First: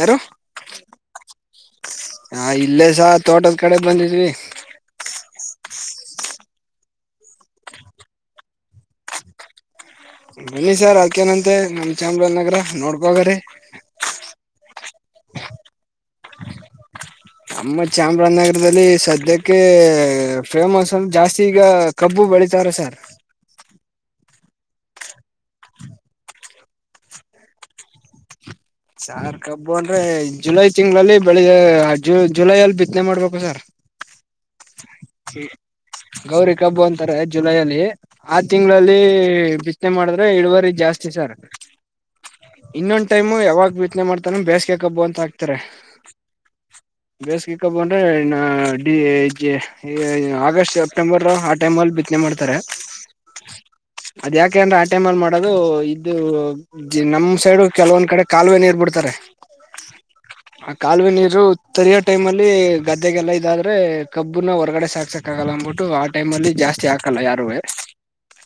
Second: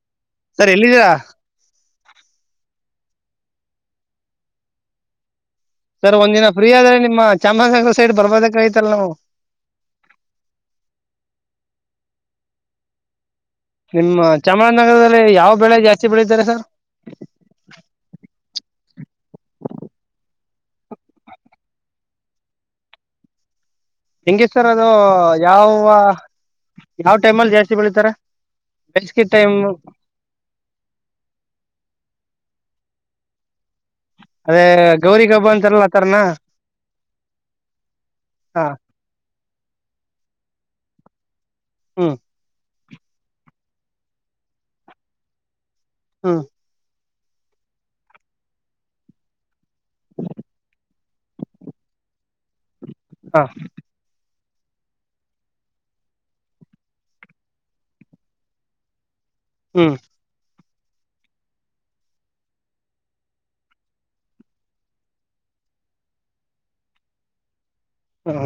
ಯಾರು ಸರ್ ಎಲ್ಲಿದ್ದೀರಾ ಇಲ್ಲೇಸ ತೋಟದ ಕಡೆ ಬಂದಿದ್ವಿ ಸರ್ ಒಂದ ದಿನ ಫ್ರೀ ಆದ್ರೆ ನಿಮ್ಮ ಚಾಮರಾಜನಗರ ಸೈಡ್ ಬರ್ಬೋದಕ್ ಆಯ್ತಲ್ಲ ನಾವು ಬನ್ನಿ ಸರ್ ಅದ ಕನಂತೆ ನಮ್ ಚಾಮರಾಜ ನಗರ ನೋಡ್ಬೋಗ್ರೀ ಚಾಮಾಜನಗರದಲ್ಲಿ ಯಾವ ಬೆಳೆ ಜಾಸ್ತಿ ಬೆಳೀತಾರೆ ಸರ್ ನಮ್ಮ ಚಾಮರಾಜನಗರದಲ್ಲಿ ಸದ್ಯಕ್ಕೆ ಫೇಮಸ್ ಅಂದ ಜಾಸ್ತಿ ಈಗ ಕಬ್ಬು ಬೆಳಿತಾರ ಸರ್ ಹೆಂಗಿ ಸರ್ ಅದು ಯಾವ ಯಾವ್ ಟೈಮ್ಲ್ಲಿ ಜಾಸ್ತಿ ಬೆಳಿತಾರ ಸಾರ್ ಕಬ್ಬು ಅಂದ್ರೆ ಜುಲೈ ತಿಂಗಳಲ್ಲಿ ಬೆಳಗ್ ಜುಲೈಯಲ್ಲಿ ಬಿತ್ತನೆ ಮಾಡ್ಬೇಕು ಸರ್ ಅದೇ ಗೌರಿ ಹಬ್ಬ ಅಂತಾರಲ್ಲ ಆ ಥರನಾ ಗೌರಿ ಕಬ್ಬು ಅಂತಾರೆ ಜುಲೈ ಅಲ್ಲಿ ಆ ಹಾಂ ತಿಂಗಳಲ್ಲಿ ನೆ ಮಾಡಿದ್ರೆ ಎಳುವರಿ ಜಾಸ್ತಿ ಸರ್ ಹ್ಮ್ ಇನ್ನೊಂದ್ ಟೈಮು ಯಾವಾಗ ಬಿತನೆ ಮಾಡ್ತಾರ ಬೇಸಗೆ ಕ ಬ್ಬ ಅಂತ ಹಾಕ್ತಾರೆ ಹಾ ಬೇಸಗೆ ಕಬ್ಬ ಅಂದ್ರೆ ಈ ಹ ಆಗಸ್ಟ್ ಸೆಪ್ಟೆಂಬರ್ ಆ ಟೈಮ ಅಲ್ಲಿ ಬಿತ್ತನೆ ಮಾಡ್ತಾರೆ ಹಾಂ ಅದ ಯಕ ಯಾಕೆಂದ್ರೆ ಆ ಟೈಮ್ ಅಲ್ಲಿ ಮಾಡೋದು ಇದು ನಮ್ ಸೈಡ್ ಕೆಲವೊಂದ್ ಕಡೆ ಕಾಲುವೆ ನೀರ್ ಬಿಡ್ತಾರೆ ಹ್ಞೂ ಆ ಕಾಲುವೆ ನೀರು ತರಿಯೋ ಟೈಮ್ ಅಲ್ಲಿ ಗದ್ದೆಗೆಲ್ಲಾ ಇದಾದ್ರೆ ಕಬ್ಬ ಇಬ್ನ್ನ ಹೊರಗಡೆ ಸಾಕ್ಸಕ್ ಆಗಲ್ಲ ಅಂದ್ಬಿಟ್ಟು ಆ ಟೈಮ ಅಲ್ಲಿ ಜಾಸ್ತಿ ಹಾಕಲ್ಲ ಯಾರುವೆ ಹ್ಮ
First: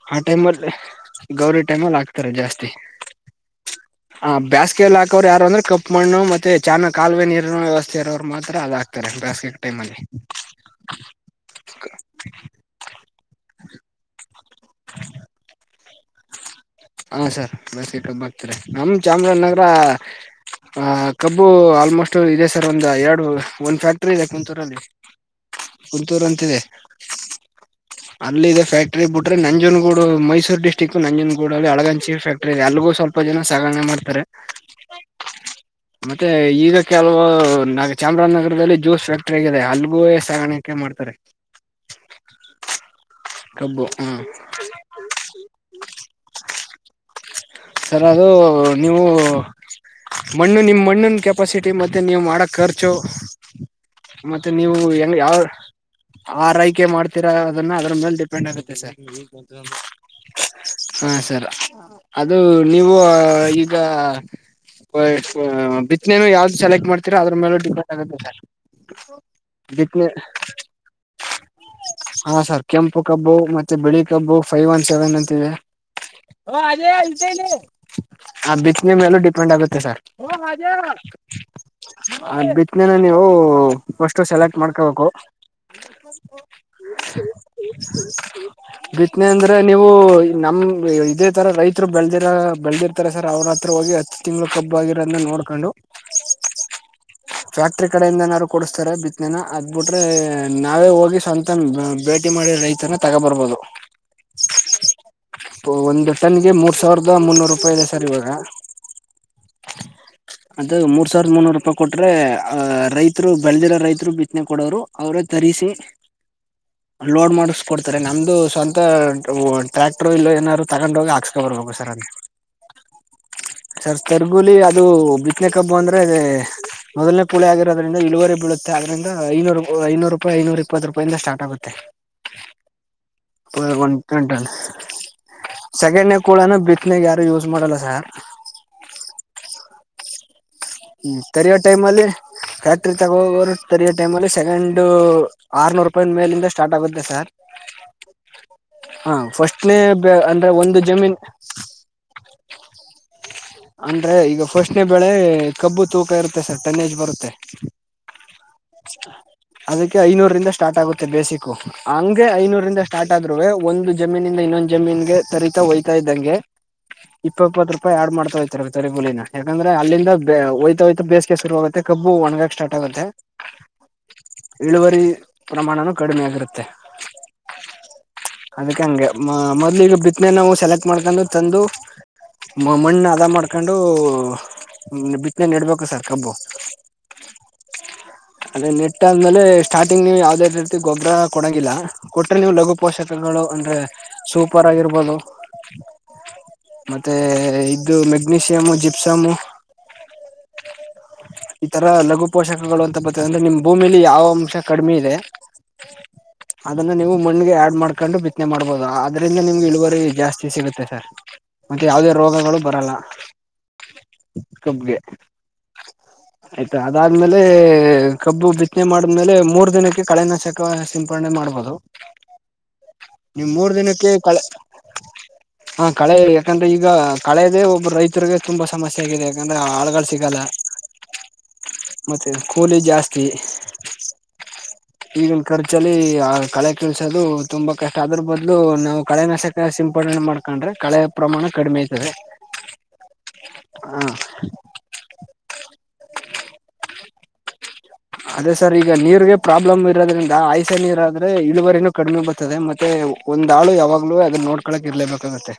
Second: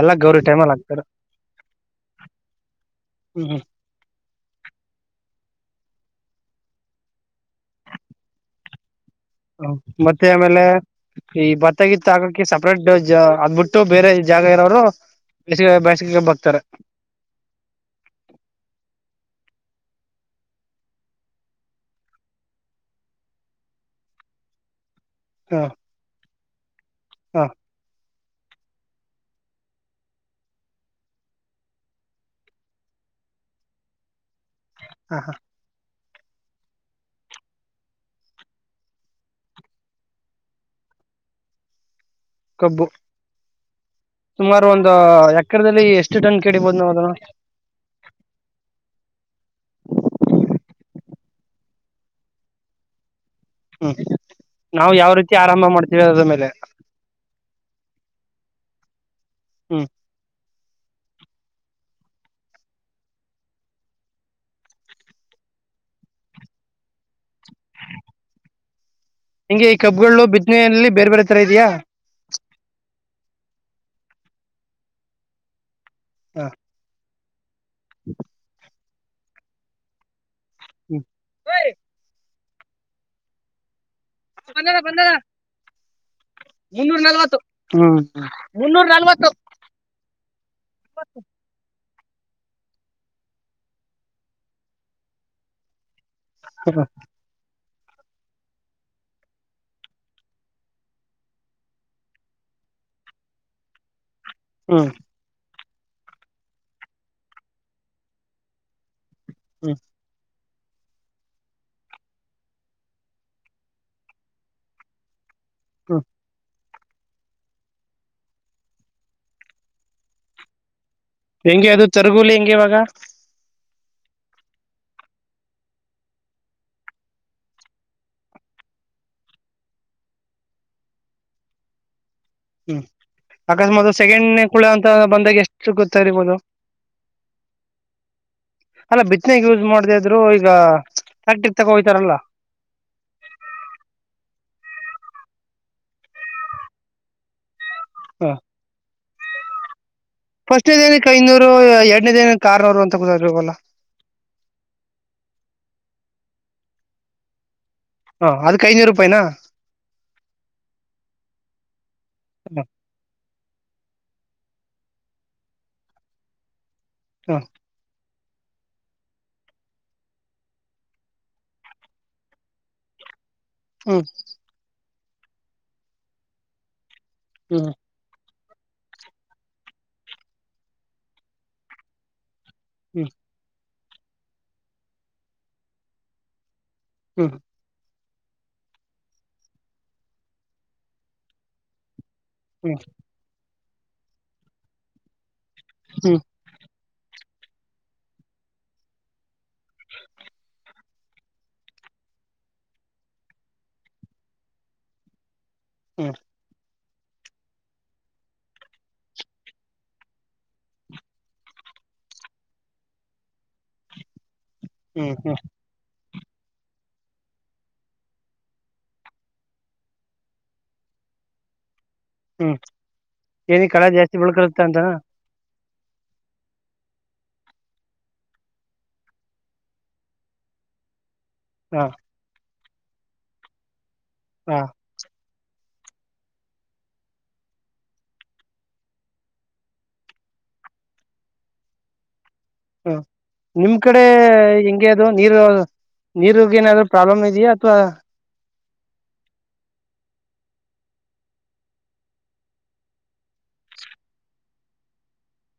ಎಲ್ಲ ಗೌರಿ ಟೈಮಲ್ ಆಗ್ತಾರ ಟೈಮಲ್ಲಿ ಆಗ್ತಾರೆ ಜಾಸ್ತಿ ಹ್ಮ್ಮ ಹ ಬೇಸ್ಗೆಲ್ಲಿ ಹಾಕೋರ್ ಯಾರುಂದ್ರ ಕಪ್ ಮಣ್ಣ ಮತ್ತೆ ಚನ್ನಗಿ ಕಾಲುವೆ ನೀರುನ ವ್ಯವಸ್ಥೆ ಇರೋರು ಮಾತ್ರ ಅದಾ ಇ ಬಾಸಸ್ಕ್ ಟೈಮ ಅಲ್ಲಿ ಮತ್ತ ಆಮೇಲೆ ಈ ಭತ್ತಗಿತ್ತು ಹಾಕಕಕ್ಕೆ ಸಪ್ರೇಟ್ ಅದ್ಬಿಟ್ಟು ಬೇರೆ ಜಾಗ ಇರೋವ್ರು ಬೇಸಗೆ ಕಬ್ಬ ಹಾಕ್ತಾರೆ ಹಾ ಸರ್ ಬೇಸಗೆ ಕಬ್ಬ ಹಾಕ್ತಾರೆ ನಮ್ಮ ಚಾಮರಾಜನಗರ ಅ ಕಬ್ಬು ಆಲ್ಮೋಸ್ಟ್ ಇದೆ ಸರ್ ಒಂದ ಎರಡು ಒಂದ್ ಫ್ಯಾಕ್ಟ್ರಿ ಇದೆ ಕುಂತೂರಲ್ಲಿ ಹಾಂ ಕುಂತೂರಂತಿದೆ ಹಾಂ ಅಲ್ಲ ಇ ಫಕ್ಟ್ರಿ ಬಿ್ರೆ ನಂಜನ ಗೂಡು ಮೈಸೂ ಡ್ಟ್ರಿಕ್ು ನಂಜನಗೂ ಗಡ ಅಳಗಂಚಿ ಫ್ಯಾಕ್ಟ್ರಿದೆ ಎಲ್ಲಗೂ ಸ್ವಲ್ಪ ಜನ ಸಾಗಣೆ ಮಾಡತಾರೆ ಹಾಂ ಹಾಂ ಮತ್ತೆ ಈಗ ಕೆಲವು ನ ಚಾಮರಾಜನಗರದಲ್ಲಿ ಜ್ಯೂಸ್ ಫ್ಯಾಕ್ಟ್ರ ಆಗಿದೆ ಅಲ್ಲಿಗೂ ಸಾಗಾಣಕ್ಕೆ ಮಾಡ್ತಾರೆ ಕಬ್ಬು ಕಬ್ ಸುಮಾರು ಒಂದು ಎಕರೆದಲ್ಲಿ ಎಷ್ಟು ಟನ್ ಕಡಿಬೋದು ನಾವ್ ಅದನ್ನ ಸರ್ ಅ ನೀವುಣ್ಣ ನಿಮ್ಮ ಮಣ್ಣಿನ ಕೆಪಾಸಿಟಿ ಮತ್ತು ನೀವು ಮಾಡೋ ಖರ್ಚು ಹ್ಮ್ ಮತ್ತೆ ನೀವು ನಾವು ಹೆಂಗ ರೀತಿ ಯಾವ ಆರಂಭ ಮಾಡ್ತೀವಿ ಅದ್ರ ಮೇಲೆ ಆರೈಕೆ ಮಾಡ್ತೀರಾ ಅದನ್ನ ಅದ್ರ ಮೇಲೆ ಸರಿ ಮತ್ತಂತ ಹ್ಮ್ ಹಾ ಸರ್ ಅದು ನೀವು ಈಗ ಬಿತ್ತನೆನು ಯಾವ್ದ ಸೆಲೆಕ್ಟ್ ಮಾಡ್ತೀರಾ ಅದ್ರ ಮೇಲೂ ಡಿಪೆಂಡ್ ಆಗುತ್ತೆ ಸರ್ ಹಿಂಗೆ ಈ ಬಿತ್ನೆ ಕಬ್ು ಬಿದ್ದನೆಯಲ್ಲಿ ಬೇರೆ ಬೇರೆ ತರ ಇದಯಾ ಹಾ ಸರ್ ಕೆಂಪು ಕಬ್ಬು ಮತ್ತೆ ಬಿಳಿ ಕಬ್ಬು ಫೈವ್ ಒನ್ ಸೆವೆನ್ ಅಂತ ಇಿದೆ ಹ ಓ ಅದೇ ಆ [inaudible] [unintelligible] ಆ ಬಿ ನಿಮ್ಮ ಎಲ್ಲೂ ಡಿಪೆಂಡ್ ಆಗುತ್ತೆ ಸರ್ ಹ ಮಾಜೆ ಹ್ಮ್ ಅ್ ಬಿತ್ನೆೇನೆ ನೀವು ಫಸ್ಟು ಸೆಲೆಕ್ಟ್ ಬಂದದ ಮಾಡ್ಕೋಬೇಕು ಬಂದದ ಮುನ್ನೂರ ನಲ್ವತ್ತು ಹ್ಮ್ ಬಿತ್ತನೆ ಅಂದ್ರೆ ನೀವು ನಮ ಇದೇ ತರ ರೈ ರು ಬೆಳದಿರ ಬೆಳದಿರ್ತಾರ ಸರ್ ಅವ್ರ ಹತ್ರ ಹೋಗಿ ಹತ್ತು ತಿಂಗ್ಳ ಕಬ್ಬ ಆಗಿರಂತ ನೋಡ್ಕೊಂಡು ಹಾ ಫ್ಯಾಕ್ಟ್ರಿ ಕಡೆಯಿಂದ ನಾದಾರರು ಕೊಡಸ್ತಾರೆ ಬಿತ್ನೆನ ಅದ್ಬಿಟ್ರೆ ನಾವೇ ಹೋಗಿ ಸ್ವಂತ ಮಾಡಿ ರೈತನ ತಗೋ ಬರ್ಬೋದು ಹ್ಮ ಒಂದು ಟನ್ಗೆ ಮೂರ್ ಸಾವಿರದ ಮುನ್ನೂರು ರೂಪಾಯಿ ಇದೆ ಸರ್ ಇವಾಗ ಹ್ಮ ಅದ ಮೂರ್ ಸಾವಿರದ ಮುನೂರು ರೂಪಾಯಿ ಕೊಟ್ರೆ ಅ್ ರೈತರು ಬೆಳೆದಿರೋ ರೈತರು ಬಿತ್ತನೆ ಕೊಡೋ್ರು ಅವ್ರ ತರಿಸರಿಸ ಹ್ಮ್ ಲೋಡ್ ಮಾಡಸ್ಕ ಕೊಡ್ತಾರೆ ನಮ್ದು ಸ್ವಂತ ಟ್ರ್ಯಾಕ್ಟರ್ ಇಲ್ಲ ಏನ ಹೆಂಗೆ ಅದು ತರ್ಗೂಲಿ ಹೆಂಗಗೆ ಇವಾಗ ಸರ್ ತರ್ಗುಲಿ ಅದು ಬಿತ್ತನೆ ಕಬ್ು ಅಂದ್ರೆ ಮೊದಲನೆ ಕ ಕುಳಿ ಆಗರೋದ್ರಿಂದ ಇಳುವರಿ ಬೀಳುತ್ತೆ ಅದ್ರಂದ ಐನೂರು ಐನೂರು ರೂಪಾಯಿ ಐನೂರು ಇಪ್ಪತ್ತು ರೂಪಾಯಿಂದ ಸ್ಟಾರ್ಟ್ ಆಗುತ್ತೆ [inaudible] [unintelligible] ಹ್ಮ್ ಅಕಸ್ಮಾತ್ ಒಂದ್ ಸೆಕೆಂಡ್ ಕ್ವಿಂಟಲ್ ಕುಳ ಅಂತ ಬಂದಾಗ ಎಷ್ಟು ಗೊತ್ತ ಸೆಕೆಂಡ್ನೇ ಇರ್ಬೋದು ಕೂಳನು ಬಿತ್ತನೆಗೆ ಯಾರು ಯೂಸ್ ಮಾಡಲ್ಲ ಸರ್ ಅಲ್ಲ ಬಿತ್ತನೆಾಗ ಯೂಸ್ ಮಾಡದ ಇದ್ರು ಈಗ ಹ್ಮ ಫ್ಯಾಕ್ಟ್ರಿ ತೆರಿಯೋ ತಗೋ ಟೈಮ ಅಲ್ಲಿ ಹೋಯ್ತಾರಲ್ಲ ಫ್ಯಾಕ್ಟ್ರಿ ತಗೋರು ತರಯೋ ಟೈಮ್ ಅಲ್ಲಿ ಸೆಕೆಂಡ್ ಆರ್ನೂರು ರೂಪಾಯಿ ಮೇಲಿಂದ ಸ್ಟಾರ್ಟ್ ಆಗುತ್ತೆ ಸರ್. ಹಾ ಹಾ ಫಸ್ಟ್ ಮ ಫಸ್ಟ್ನದೇನ ಕೈನೂರು ಎರಡ್ನೇದೇನ ಕಾರ್ನೂರು ಅಂತ ಕೂವಲ್ಲ. ಅಂದ್ರೆ ಈಗ ಫಸ್ಟ್ನೇ ಬೆಳೆ ಕಬ್ಬು ತೂಕ ಇರುತ್ತೆ ಸರ್ ಟೆನೆಜ್ ಬರುತ್ತೆ. ಹ ಅದಕ್ಕೆ ಐನೂರು ರೂಪಾಯಿನಾ ಅದಕ್ಕೆ ಐನೂರಂದ ಸ್ಟಾರ್ಟ್ ಆಗುತ್ತೆ ಬೇಸಿಕ್ಕು, ಹಂಗೆ ಐನೂರಿಂದ ಸ್ಟಾರ್ಟ್ ಆಗೆ. ಒಂದು ಜಮೀನಿಂದ ಇನ್ನೊಂದ್ ಜಮೀನ್ಗೆ ತರತಾ ಹಯ್ತಾ ಇದ್ದಂಗೆ. ಹ ಇಪ್ಪಪ್ಪತ್ತು ರೂಪಾಯಿ ಆಡ್ ಮಾಡ್ತ ತರ ತರಿಗುಲಿನ ಯಾಕಂದ್ರೆ ಅಲ್ಲಿಂದ ಬ ಹಯ್ತೋಯ್ತ ಬೇಸಿಗೆಗೆ ಶುರು ಆಗುತ್ತೆ ಕಬ್ಬ ಒಣಗಕ ಸ್ಟಾರ್ಟ್ ಆಗುತ್ತೆ. ಹ್ಮ್ ಇಳುವರಿ ಪ್ರಮಾಣನು ಕಡಿಮೆ ಆಗಿರುತ್ತೆ. ಹ್ಮ ಅದಕ್ಕೆ ಹಂಗೆ ಮೊದ್ಲ ಈಗ ಬಿತ್ತನೆ ನಾವು ಸೆಲೆಕ್ಟ್ ಮಾಡ್ಕೊಂಡು ತಂದು‌ ಮಮ್ಮಣ್ಣ ಹ್ಮ್ ಅದ ಮಾಡ್ ಕೊಂಡು ಬಿತ್ತನೆ ನೆಡ್ಬೇಕು ಸರ್ ಕಬ್ಬು. ಹು ಅದೇ ನೆಟ್ಟ ಆದ್ಮೇಲೆ ಸ್ಟಾರ್ಟಿಂಗ್ ನೀವು ಯಾವ್ದಾವ ರೀತಿ ಗೊಬ್ಬರ ಕೊಡಂಗಿಲ್ಲ. ಕೊಟ್ರೆ ನೀವು ಲಘು ಹ್ಮ್ ಪೋಷಕಗಳು. ಅ ಸೂಪರ್ ಆಗಿರ್ಬೋದು. ಹ್ಮ್ ಮತ್ತೆ ಇದ್ದು ಮೆಗ್ನಿಶಿಯಾಮ್ ಜಿಪ್ಸಾಮ್. [inaudible] ಈ ತರ ಲಘು ಪೋಷಕಗಳು ಅಂತ ಬರ್ತಾವ, ಅಂದ್ರೆ ನಿಮ್ ಭೂಮಿಲಿ ಯಾವ ಅಂಶ ಕಡಿಮೆ ಇದೆ. ಹು ಅದನ್ನು ನೀವು ಮಣ್ಣಿಗೆ ಆ್ಯಡ್ ಮಾಡ್ಕೊಂಡು ಬಿತ್ತನೆ ಮಾಡ್ಬೋದು, ಆದರಿಂದ ನಿಮ್ಗೆ ಇಳುವರಿ ಜಾಸ್ತಿ ಸಿಗುತ್ತೆ ಸರ್, ಮತ್ತು ಯಾವುದೇ ರೋಗಗಳು ಬರೋಲ್ಲ. ಕಬ್ಬಿಗೆ ಹ್ಮ್ ಹ್ಮ್ ಹ್ಮ್ ಆಯ್ತಾ ಅದಾದ್ಮೇಲೆ ಕಬ್ಬು ಬಿತ್ತನೆ ಮಾಡ್ಮೇಲೆ ಮೂರ್ ದಿನಕ್ಕೆ ಕಳೆನಾಶಕ ಸಿಂಪಡಣೆ ಮಾಡ್ಬೋದು. ಹ್ಮ್ ನೀವು ಏನಿ ಕಳೆ ಜಾಸ್ತಿ ಬೆಲ್ಕತ್ತಾ ಅಂತನಾ. ಹಾ ಕಳೆ ಯಾಕಂದ್ರೆ ಈಗ ಕಳೆದೇ ಒಬ್ಬ ರೈತ ರೈತರಿಗೆ ತುಂಬಾ ಸಮಸ್ಯೆ ಆಗಿದೆ ಯಾಕಂದ್ರೆ ಆಳಗಳು ಸಿಗಲ್ಲ. ಹ ಮತ್ತೆ ಕೂಲಿ ಜಾಸ್ತಿ. ಹ ಈಗಿನ ಖರ್ಚು ಆಕ್ಟ್ನಲಿ ಕಳೆ ಕಿಳಸೋದು ತುಂಬಾ ಕಷ್ಟ, ಅದರ ಬದಲು ನಾವು ಕಳೆ ನಾಶಕ ಸಿಂಪಡನೆ ಮಾಡ್ಕೊಂಡ್ರೆ ಕಳೆಯ ಪ್ರಮಾಣ ಕಡಿಮೆ ಆಗ್ತದೆ. ಹ ನಿಮ್ ಕಡೆ ಹೆಂಗೆ ಅದು ನೀರು ನೀರುಗಿರ ಏನಾದ್ರು ಪ್ರಾಬ್ಲಮ್ ಇದೆಯಾ, ಅಥವಾ ಅದೇ ಸರ್ ಈಗ ನೀರಿಗೆ ಪ್ರಾಬ್ಲಮ್ ಇರೋದ್ರಿಂದ ಆಯ್ಸೆ ನೀರ ಆದ್ರೆ ಇಳುವರಿನೂ ಕಡಿಮೆ ಬರ್ತದೆ, ಮತ್ತೆ ಒಂದ್ ಆಳು ಯಾವಾಗ್ಲೂ ಅದನ್ನ ನೋಡ್ಕೊಳ್ಳಕ್ ಇರ್ಲೇಬೇಕಾಗತ್ತೆ.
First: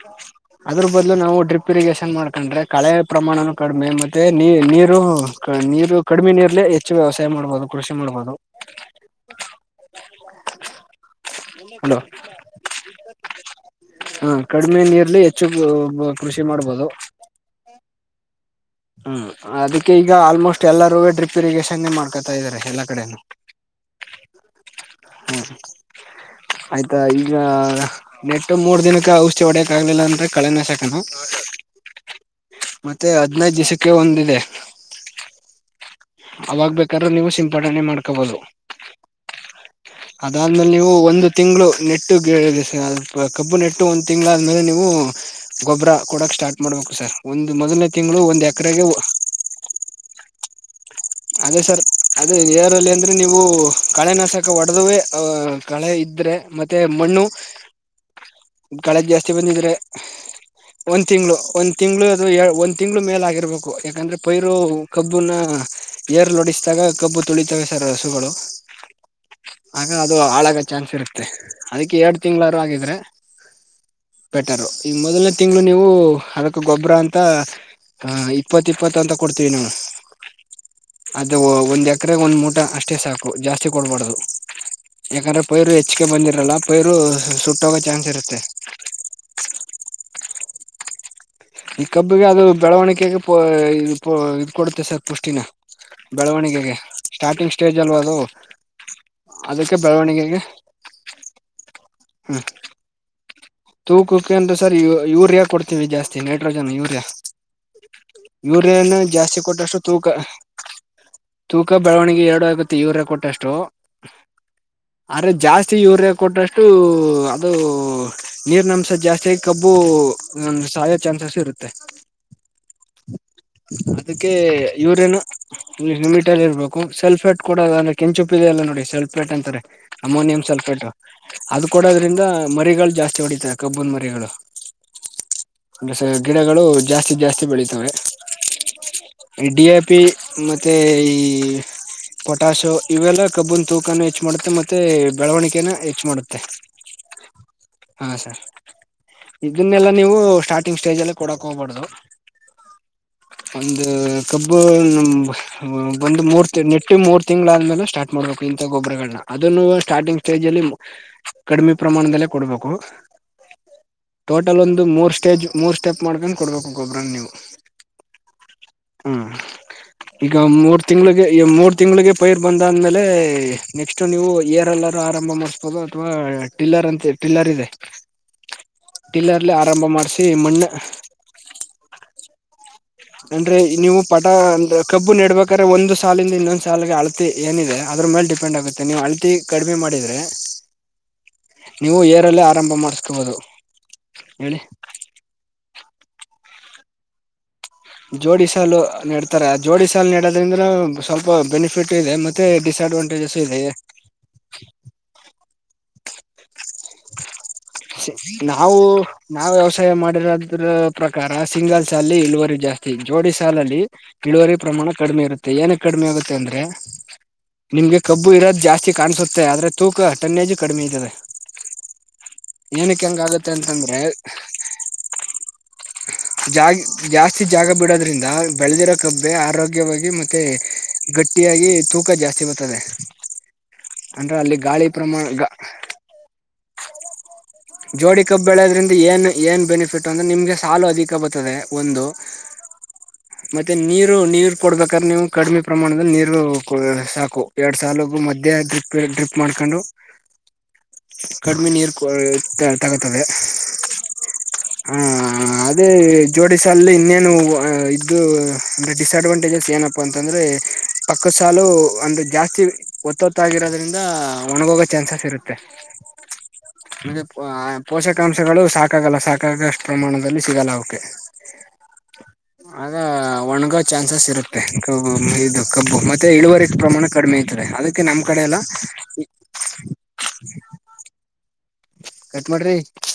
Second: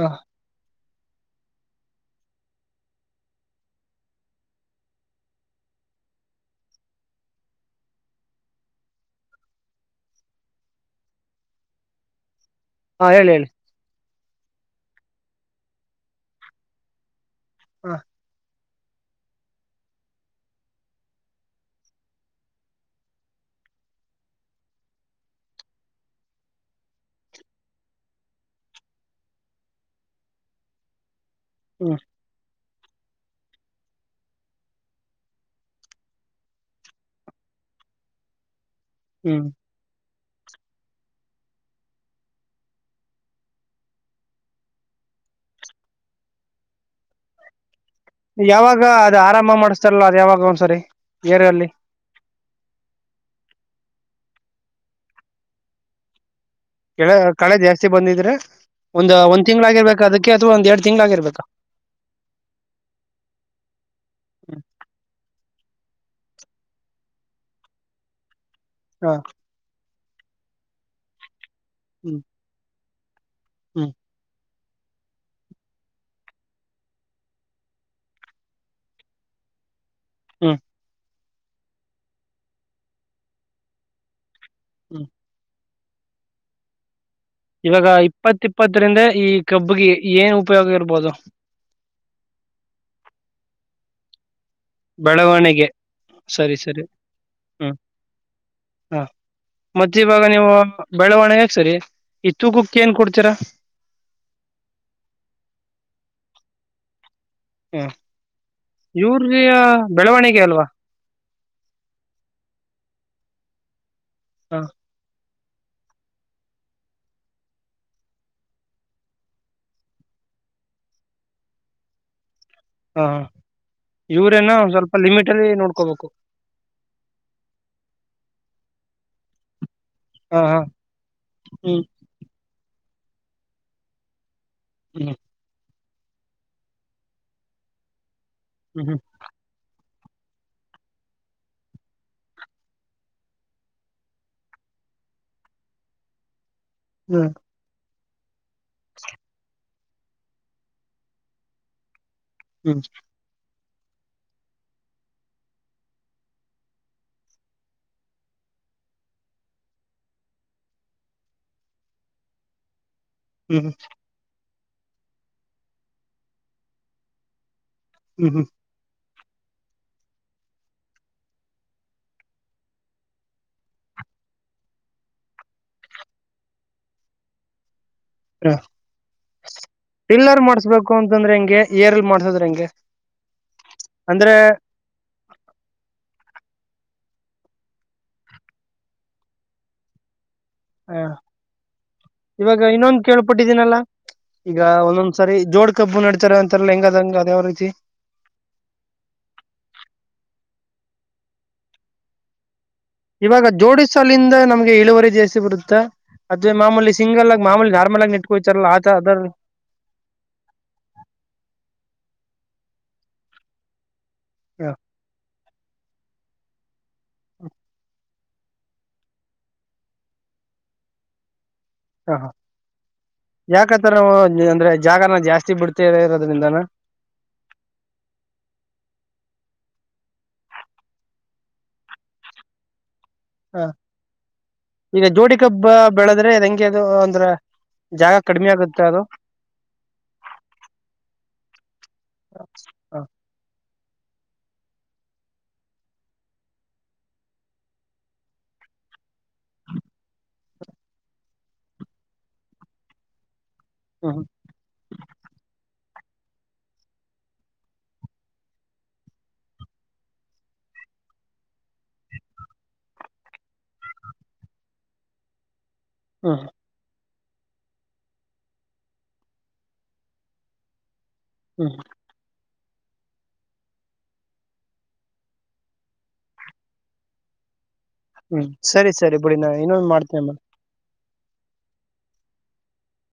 ಹ ಅದರ ಬದಲು ನಾವು ಡ್ರಿಪ್ ಇರಿಗೇಷನ್ ಮಾಡ್ಕೊಂಡ್ರೆ ಕಳೆಯ ಪ್ರಮಾಣ ಕಡಿಮೆ ಮತ್ತೆ ನೀ ನೀರು ನೀರು ಕಡಿಮೆ ನೀರಲ್ಲಿ ಹೆಚ್ಚು ವ್ಯವಸಾಯ ಮಾಡ್ಬೋದು ಕೃಷಿ ಮಾಡ್ಬೋದು ಹಲೋ ಹಾ ಹೇಳಿ ಹೇಳಿ ಹಾ ಕಡಿಮೆ ನೀರಲ್ಲಿ ಹೆಚ್ಚು ಕೃಷಿ ಮಾಡ್ಬೋದು ಹಾ ಹ್ಮ್ ಅದಕ್ಕೆ ಈಗ ಆಲ್ಮೋಸ್ಟ್ ಎಲ್ಲಾರೂ ಡ್ರಿಪ್ ಇರಿಗೇಶನೆ ಮಾಡ್ಕೊತಾ ಇದಾರೆ ಎಲ್ಲಾ ಕಡೆನು ಹ್ಮ್ ಆಯ್ತಾ ಈಗ ನೆಟ್ಟು ಮೂರ್ ದಿನಕ್ಕೆ ಔಷಿದಿ ಹೊಡಿಯಾಕ ಆಗಲಿಲ್ಲ ಅಂದ್ರೆ ಕಳೆನಾಶಕನೋ ಹು ಮತ್ತೆ ಅದು ಹದಿನೈದು ದಿಸಕ್ಕೆ ಒಂದಿದೆ ಅವಾಗ್ ಬೇಕಾದ್ರೂ ನೀವು ಸಿಂಪಡಣೆ ಮಾಡ್ಕೋಬಹದು ಹು ಅದಾದ್ಮೇಲೆ ನೀವು ಒಂದು ತಿಂಗಳು ನೆಟ್ಟು ಕಬ್ಬು ನೆಟ್ಟು ಒಂದ್ ತಿಂಗಳಾದ್ಮೇಲೆ ನೀವು ಗೊಬ್ಬರ ಕೊಡಕ್ ಸ್ಟಾರ್ಟ್ ಮಾಡ್ಬೇಕು ಸರ್ ಒಂದ ಮೊದ್ನೇ ಯಾವಾಗ ಅದ ಆರಾಮ ಮಾಡಸ್ತಾರಲ್ಲ ಅದು ಯಾವಾಗ ಒಂದ್ಸರಿ ಅದೇ ಏರಲ್ಲಿ ಸರ್ ಅದೇ ಏರಲ್ಲಿ ಅಂದ್ರೆ ನೀವು ಕಳೆನಾಶಕ ಹೊಡೆದುವೆ ಅಹ ಕಳೆ ಇದ್ರೆ ಮತ್ತೆ ಮತ್ತೆ ಕೆಳ ಮಣ್ಣು ಕಳೆ ಜಾಸ್ತಿ ಬಂದಿದ್ರೆ ಕಳೆ ಒಂದ್ ಜಾಸ್ತಿ ಒಂದ್ ಬಂದಿದ್ರೆ ತಿಂಗ್ಗಳಾಗಿರ್ಬೇಕಾ ಅದಕ್ಕೆ ಅಥವಾ ಎರಡ್ ಒಂದ್ ತಿಂಗಳು ತಿಂಗ್ಗಳಾಗಿರ್ಬೇಕಾ ಒಂದ್ ತಿಂಗಳು ಅದು ಒಂದ್ ತಿಂಗಳು ಮೇಲೆ ಆಗಿರ್ಬೇಕು ಯಾಕಂದ್ರೆ ಪೈರು ಕಬ್ಬುನ [unintelligible] ಪೇರ್ ನೋಡಿಸಿದಾಗ ಕಬ್ಬು ತುಳಿತವೆ ಸರ್ ಹಸುಗಳು ಹ ಆಗ ಅದು ಹಾಳಾಗ ಚಾನ್ಸ್ ಇರುತ್ತೆ ಅದಕ್ಕೆ ಎರಡ್ ಹ್ಮ್ ತಿಂಗ್ಗಳಾರ ಆಗಿದ್ರೆ. ಹ್ಮ್ ಬೆಟರ್ ಈ ಮೊದಲನೇ ತಿಂಗಳು ನೀವು ಅದಕ್ ಗೊಬ್ಬರ ಅಂತ ಅ ಇಪ್ಪತ್ ಇಪ್ಪತ್ತು ಅಂತ ಕೊಡ್ತೀವಿ ನಾವು ಹ್ಮ್ ಅದು ಒಂದ್ ಎಕರೆಗ ಒಂದ್ ಮೂಟ ಅಷ್ಟೇ ಸಾಕು ಜಾಸ್ತಿ ಕೊಡ್ಬಾರಡದು. ಹ್ಮ್ ಎಕಂದ್ರ ಪೈರು ಎ ಹಚ್ಗೆ ಬಂದಿರಲ್ಲ. ಪೈರು ಸುಟ್ಟೋಗೋ ಇವಾಗ ಚಾನ್ಸ್ ಇರುತ್ತೆ ಇಪ್ಪತ್ತ ಇಪ್ಪತ್ತರಿಂದ ಈ ಕಬ್ಬಗಿ ಏನ್. ಉಪಯೋಗ ಇರ್ಬೋದು? ಈ ಕಬ್ಬಿಗೆ ಅದು ಬೆಳವಣಿಗೆಗೆ ಪೊಯ ಪೊಯ ಕೊಡುತ್ತೆ ಸರ್ ಪುಷ್ಟಿನ. ಬೆಳವಣಿಗೆ ಸರಿ ಬೆಳವಣಿಗೆಗೆ ಸರಿ ಸ್ಟಾರ್ಟಿಂಗ್ ಹ್ಮ್ ಸ್ಟೇಜ್ ಅಲ್ವಾ ಅದು ಹ ಅದಕ್ಕೆ ಮತ್ತೆ ಇವಾಗ ಬೆಳವಣಿಗೆಗೆ ನೀವು ಬೆಳವಣಿಗೆಗ್ ಸರಿ ಈ ಹ್ಮ್ ತೂಕಕ್ಕೆ ಏನ್ ಕೊಡ್ತೀರಾ ತೂಕಕ್ಕೆ ಅಂತ್ ಸರ್ ಯರಿಯ ಕೊಡ್ತೀವಿ ಜಾಸ್ತಿ. ನೈಟ್ರೋಜನ್ ಯೂರಿಯಾ ಹ ಯೂರಿಯಾನ ಜಾಸ್ತಿ ಯೂರಿಯ ಕೊಟ್ಟಷ್ಟು ತೂಕ ಬೆಳವಣಿಗೆ ಅಲ್ವಾ ತೂಕ ಬೆಳವಣಿಗೆ ಎರಡು ಆಗುತ್ತೆ ಯೂರಿಯಾ ಕೊಟ್ಟಷ್ಟು. ತ [unintelligible] ಹ ಅರೆ ಜಾಸ್ತಿ ಯೂರಿಯಾ ಕೊಟ್ರಷ್ಟು ಅದು ನೀರಿನ್ ಅಂಶ ಜಾಸ್ತಿಯಾಗಿ ಕಬ್ಬು ಸಾಯ ಚಾನ್ಸಸ್ ಇರುತ್ತೆ. ಹ ಅದಕ್ಕೆ ಯೂರಿಯಾನ ಒಂದ್ ಸ್ವಲ್ಪ ಯೂರಿಯನು ಲಿಮಿಟ್ ಅಲ್ಲಿ ನೋಡ್ಕೋಬೇಕು ಲಿಮಿಟ್ ಅಲ್ಲಿ ಇರ್ಬೇಕು. ಸಲ್ಫೇಟ್ ಕೂಡ ಅಂದ್ರೆ ಕೆಂಚುಪ್ಪ ಇದೇ ಇಲ್ಲ ನೋಡಿ ಸಲ್ಪೇಟ್ ಅಂತಾರೆ. ಹ ಅಮೋನಿಯಂ ಹ ಸಲ್ಫೇಟ್ ಅದು ಹ್ಮ್ ಕೊಡೋದ್ರಿಂದ ಮರಿಗಳು. ಜಾಸ್ತಿ ಹೊಡಿತಾರೆ ಕಬ್ಬುನ್ ಮರಿಗಳು. ಹ್ಮ. [unintelligible] ಗಿಡಗಳು ಜಾಸ್ತಿ ಜಾಸ್ತಿ ಬೆಳಿತವೆ. ಹ್ಮ್ ಹ್ಮ್. ಪ್ಪಿ ಮತ್ತೆ ಈ ಪೊಟಾಶೋ ಇವೆಲ್ಲ ಕಬ್ಬನ್ ತೂಕನ ಹೆಚ್ಚು ಮಾಡುತ್ತೆ. ಮತ್ತೆ ಬೆಳವಣಿಗೆನ ಹೆಚ್ಚು ಮಾಡುತ್ತೆ. ಹ್ಮ್ ಹ್ಮ್ ಹಾ ಸರ್. [unintelligible] ಇದನ್ನೆಲ್ಲಾ ನೀವು ಸ್ಟಾರ್ಟ. ರ್ಟಿಂಗ್ ಸ್ಟೇಜ್ ಅಲ್ಲಿ ಕೊಡಕ್ ಹೋಗಬಾರ್ದದು. ಹ್ಮ್. ಒಂದು ಕಬ್ಬು ಒಂದು್ ಮೂರ್ ನೆಟ್ಟಿ ಮೂರ್ ತಿಂಗಳಾದ್ಮೇಲೆ ಸ್ಟಾರ್ಟ್ ಮಾಡ್ಬೇಕು. ಇಂತಥ ಗೊಬ್ಬರಗಳನ್ನ ಅದನ್ನು ಸ್ಟಾರ್ಟಿಂಗ್ ಸ್ಟೇಜ್ ಅಲ್ಲಿ ಕಡಿಮೆ ಪ್ರಮಾಣದಲ್ಲೇ ಕೊಡ್ಬೇಕು. ಹ್ಮ್. ಟೊಟಲ್ ಒಂದು ಮೂರು ಸ್ಟೇಜ್. ಮೂರು ಸ್ಟೆಪ್ ಮಾಡ್ಕೊಂಡು ಕೊಡ್ಬೇಕು ಗೊಬ್ಬರನ ನೀವು. ಹ್ಮ್ ಹ್ಮ್. ಹ್ಮ್ ಈಗ ಮೂರ್ ತಿಂಗಳಿಗೆ. ಮೂರ್ ತಿಂಗಳಿಗೆ ಪೈರ್ ಬಂದಾದ್ಮೇಲೆ ನೆಕ್ಸ್ಟ್ ನೀವು ಏರ್ಲ್ಲರೂ ಆರಂಭ ಮಾಡಸ್ಬೋದು ಅಥವಾ ಟಿಲ್ಲರ್ ಅಂತ ಟಿಲ್ಲರ್ ಇದೆ. ಲ್ಲರ್ಲ್ಲಿ ಆರಂಭ ಮಾಡ್ಸ. ರು ಮಾಡ್ಸ್ಬೇಕು ಅಂತಂದ್ರೆ ಹೆಂಗೆ? ಏರ್ಲ್ ಮಾಡ್ಸದ್ರೆ ಹೆಂಗೆ? ಅಂದ್ರೆ ನೀವು ಪಟ ಅಂದ್ರೆ ಅಂದ್ರ ಕಬ್ಬು ನೆಡ್ಬೇಕ್ರೆ ಒಂದ. ಸಾಲಿಂದ ಇನ್ನೊಂದು ಸಾಲಗೆ ಅಳತಿ ಏನಿದೆ ಅದ್ರ ಮೇಲೆ ಡಿಪೆಂಡ್ ಆಗುತ್ತೆ ನೀವ್ ಅಳತಿ ಕಡಿಮೆ ಮಾಡಿದ್ರೆ. ಹಾ ನೀವು ಏರಲ್ಲೇ ಇವಾಗ ಆರಂಭ ಇನ್ನೊಂದು ಮಾಡಿಸ್ಕೋಬಹುದು ಕೇಳ್ಪಿಟ್ಟಿದ್ದೀನಲ್ಲಾ ಹೇಳಿ ಈಗ ಒಂದೊಂದ್ಸರಿ ಜೋಡ್. ಕಬ್ು ನಡಡ್ತಾರೆ ಅಂತಾರಲ್ಲ ಹೆಂಗದಂಗ ಅದಾವ ರೀತಿ. ಜೋಡಿ ಸಾಲು ನೆಡ್ತಾರೆ ಆ ಜೋಡಿ ಸಾಲು ನೆಡೋದ್ರಿಂದನ ಸ್ವಲ್ಪ ಬೆನಿಫಿಟ್ ಇದೆ ಮತ್ತೆ. ಡಿಸ್ಅಡ್ವಾಂಟೇಜಸ್ ಇವಾಗ ಇದೆ ಜೋಡಿಸಲಿಂದ ನಮ್ಗೆ ಇಳುವರಿ ಜೇಸ್ತಿ ಬರುತ್ತಾ. ಅದ ಮಾಮೂಲಿ ಸಿಂಗಲ್. ಆಗಿ ಮಾಮೂಲಿ ನಾರ್ಮಲ್ ಆಗಿ ನೆಟ್ಕೋತಾರಲ್ಲ ನಾವು ಆತ ಅದರ ನಾವ್ ವ್ಯವಸಾಯ ಮಾಡಿರೋದ್ರ ಪ್ರಕಾರ ಸಿಂಗಲ್. ಸಾಲಲ್ಲಿ ಇಳವರಿ ಜಾಸ್ತಿ ಜೋಡಿ ಸಾಲಲ್ಲಿ. ಕಳುವರಿ ಹ ಪ್ರಮಾಣ ಕಡಿಮೆ ಇರುತ್ತೆ. ಮ ಏನ ಕಡಿಮೆ ಆಗುತ್ತೆ ಅಂದ್ರೆ. ನಿಮ್ಗೆ. ಕಬ್ಬು ಇಡೋದು ಜಾಸ್ತಿ ಕಾಣಸುತ್ತೆ ಆದ್ರೆ ತೂಕ ಟನ್ನೇಾಜು ಕಡಿಮೆ ಇದದೆ. ಹಾ ಹಾ. ಯಾಕತ್ತರ ಅಂತಂದ್ರೆ ಅಂದ್ರೆ ಜಾಗನ ಜಾಸ್ತಿ ಬಿಡ್ತ. ಜಾಗ ಜಾಸ್ತಿ ಜಾಗ ಬಿಡೋದ್ರಿಂದ ಬೆಳೆದಿರೋ ಕಬ್ಬೆ ಆರೋಗ್ಯ. ಗ್ಯವಾಗಿ ಮತ್ತೆ ಗಟ್ಟಿಯಾಗಿ ತೂಕ ಜಾಸ್ತಿ ಬರ್ತದೆ. ಹಾ ಅಂದ್ರೆ ಅಲ್ಲಿ ಗಾಳಿ ಈಗ ಪ್ರಮಾಣ ಜೋಡಿ ಗ ಕಬ್ಬ ಬೆಳದ್ರೆಂಗೆ ಅದು ಒಂದ್ ಜೋಡಿ ಕಪ್ ಬೆಳೆಯದ್ರಿಂದ ಏನ್ ಏನ್ ಬೆನಿಫಿಟ್ ಅಂದ್ರೆ ನಿಮ್ಗೆ ಸಾಲು ಅಧಿಕ ಬರ್ತದೆ ಒಂದು. ಹ ಮತ್ತೆ ನೀರು ನೀರು ಕೊಡ್ಬೇಕಾದ್ರೆ ನೀವು ಕಡಿಮೆ ಪ್ರಮಾಣದಲ್ಲಿ ನೀರು ಸಾಕು ಎರಡು ಸಲು ಮಧ್ಯ್ಯಾ ಡ್ರಿಪ್ ಡ್ರಿಪ್ ಮಾಡ್ಕೊಂಡು ಕಡಿಮೆ ನೀರು ಕೊ ತಗುತ್ತದೆ ಹ್ಮ್ ಹಾ ಅದೇ ಜೋಡಿ ಸಾಾಲಲ್ಲಿ ಇನ್ನೇನು ಇದ್ದು ಅಂದೆ ಡಿಸ್ಅಡ್ವಾಂಟೇಜಸ್ ಏನಪ್ಪಾ ಅಂತಂದ್ರೆ ಪಕ್ಕ ಸಾಲು ಒಂದು ಜಾಸ್ತಿ ಒತ್ತೊತ್ತಾಗಿರೋದ್ರಿಂದ ಒಣಗೋಗೋ ಚಾನ್ಸಸ್ ಇರುತ್ತೆ ಹ್ಮ ಹ ಅಂದ್ರೆ ಪೋಷಕಾಂಶಗಳು ಸಾಕಾಗಲ್ಲ ಸಾಕಾಗ ಅಷ್ಟು ಪ್ರಮಾಣದಲ್ಲಿ ಸಿಗಲ್ಲ ಅವ್ೆ ಹ್ಮ ಆಗ ಒಣಗ ಚಾನ್ಸಸ್ ಇರುತ್ತೆ ಕಬ್ ಇದು ಕಬ್ಬು ಮತ್ತೆ ಇಳುವರಿ ಪ್ರಮಾಣ ಕಡಿಮೆ ಐತದೆ ಅದಕ್ಕೆ ನಮ್ ಕಡೆ ಹ್ಮ್ ಎಲ್ಲ ಸರಿ ಸರಿ ಬಿುಡ ನಾ ಇನ್ನೊಂದ ಮಾಡ್ತೇಮ್ಮ ಕಟ್ ಮಾಡ್ರಿ